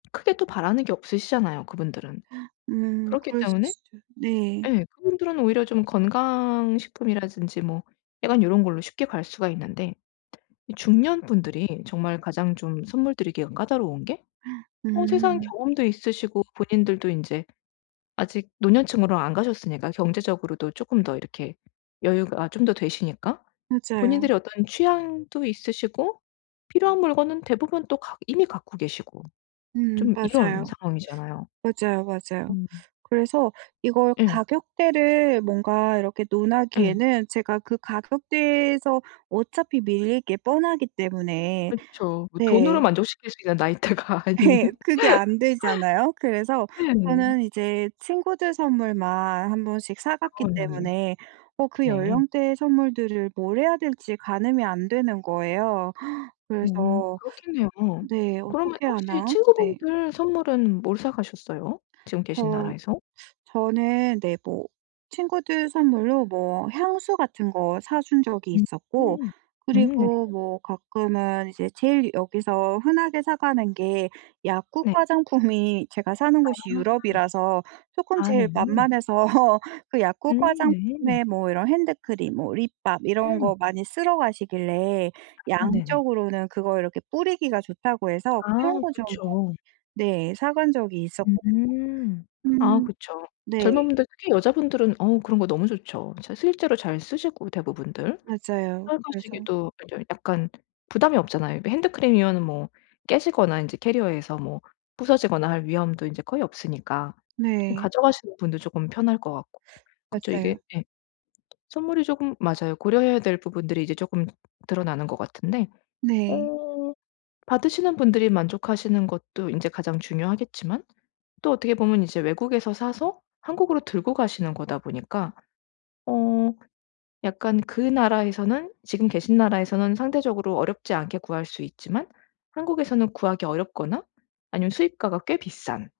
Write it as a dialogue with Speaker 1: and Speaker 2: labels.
Speaker 1: 크게 또 바라는 게 없으시잖아요 그분들은.
Speaker 2: 음
Speaker 1: 그렇기
Speaker 2: 그럴 수
Speaker 1: 때문에
Speaker 2: 있어요. 네.
Speaker 1: 예 그분들은 오히려 좀 건강식품이라든지 뭐 약간 요런 걸로 쉽게 갈 수가 있는데 이 중년분들이 정말 가장 좀 선물 드리기가 까다로운 게 어 세상
Speaker 2: 음.
Speaker 1: 경험도 있으시고 본인들도 인제 아직 노년층으로 안 가셨으니까 경제적으로도 쪼끔 더 이렇게 여유가 좀 더 되시니까
Speaker 2: 맞아요.
Speaker 1: 본인들의 어떤 취향도 있으시고 필요한 물건은 대부분 또 갖 이미 갖고 계시고
Speaker 2: 음
Speaker 1: 좀 이런
Speaker 2: 맞아요.
Speaker 1: 상황이잖아요.
Speaker 2: 맞아요, 맞아요.
Speaker 1: 음.
Speaker 2: 그래서 이걸
Speaker 1: 예.
Speaker 2: 가격대를 뭔가 이렇게
Speaker 1: 예.
Speaker 2: 논하기에는 제가 그 가격대에서 어차피 밀릴 게 뻔하기 때문에
Speaker 1: 그쵸. 뭐 돈으로
Speaker 2: 네.
Speaker 1: 만족시킬 수 있는 나이대가 아닌.
Speaker 2: 예. 그게 안 되잖아요. 그래서
Speaker 1: 네.
Speaker 2: 저는 이제 친구들 선물만 1 번씩 사 갔기
Speaker 1: 아 네.
Speaker 2: 때문에 어 그
Speaker 1: 네.
Speaker 2: 연령대의 선물들을 뭘 해야 될지 가늠이 안 되는 거예요.
Speaker 1: 음
Speaker 2: 그래서
Speaker 1: 그렇겠네요.
Speaker 2: 네
Speaker 1: 그러면
Speaker 2: 어떻게
Speaker 1: 혹시
Speaker 2: 하나. 네.
Speaker 1: 친구분들 선물은 뭘 사 가셨어요, 지금 계신
Speaker 2: 저
Speaker 1: 나라에서?
Speaker 2: 저는 네 뭐 친구들 선물로 뭐 향수 같은 거 사 준 적이
Speaker 1: 음.
Speaker 2: 있었고
Speaker 1: 음 네.
Speaker 2: 그리고 뭐 가끔은 이제 제일 여기서 흔하게 사 가는 게 약국
Speaker 1: 네.
Speaker 2: 화장품이 제가 사는
Speaker 1: 아
Speaker 2: 곳이
Speaker 1: 음.
Speaker 2: 유럽이라서 쪼끔
Speaker 1: 아
Speaker 2: 제일
Speaker 1: 네.
Speaker 2: 만만해서 그
Speaker 1: 음
Speaker 2: 약국
Speaker 1: 네.
Speaker 2: 화장품에 뭐 이런 핸드크림 뭐 립밤 이런
Speaker 1: 음.
Speaker 2: 거 많이 쓸어 가시길래
Speaker 1: 아 네네.
Speaker 2: 양적으로는 그거 이렇게 뿌리기가 좋다고 해서
Speaker 1: 아
Speaker 2: 그런
Speaker 1: 응
Speaker 2: 거 좀 많이
Speaker 1: 그쵸.
Speaker 2: 네 사 간 적이 있었거든요.
Speaker 1: 음. 아
Speaker 2: 음.
Speaker 1: 그쵸.
Speaker 2: 네.
Speaker 1: 젊은 분들 특히 여자분들은 어 그런 거 너무 좋죠. 진짜 실제로 잘 쓰시고 대부분들.
Speaker 2: 맞아요. 그래서
Speaker 1: 사용하시기도 아 저 약간 부담이 없잖아요. 그 핸드크림이면은 뭐 깨지거나 이제 캐리어에서 뭐 부서지거나 할 위험도 이제 거의 없으니까 좀
Speaker 2: 네.
Speaker 1: 가져가시는 분도 쪼끔 편할 것 같고. 그쵸. 이게
Speaker 2: 맞아요.
Speaker 1: 예. 선물이 쪼금 맞아요. 고려해야 될 부분들이 이제 쪼끔 드러나는 것 같은데
Speaker 2: 네.
Speaker 1: 어 받으시는 분들이 만족하시는 것도 인제 가장 중요하겠지만 또 어떻게 보면 이제 외국에서 사서 한국으로 들고 가시는 거다 보니까 어 약간 그 나라에서는 지금 계신 나라에서는 상대적으로 어렵지 않게 구할 수 있지만 한국에서는 구하기 어렵거나 아니면 수입가가 꽤 비싼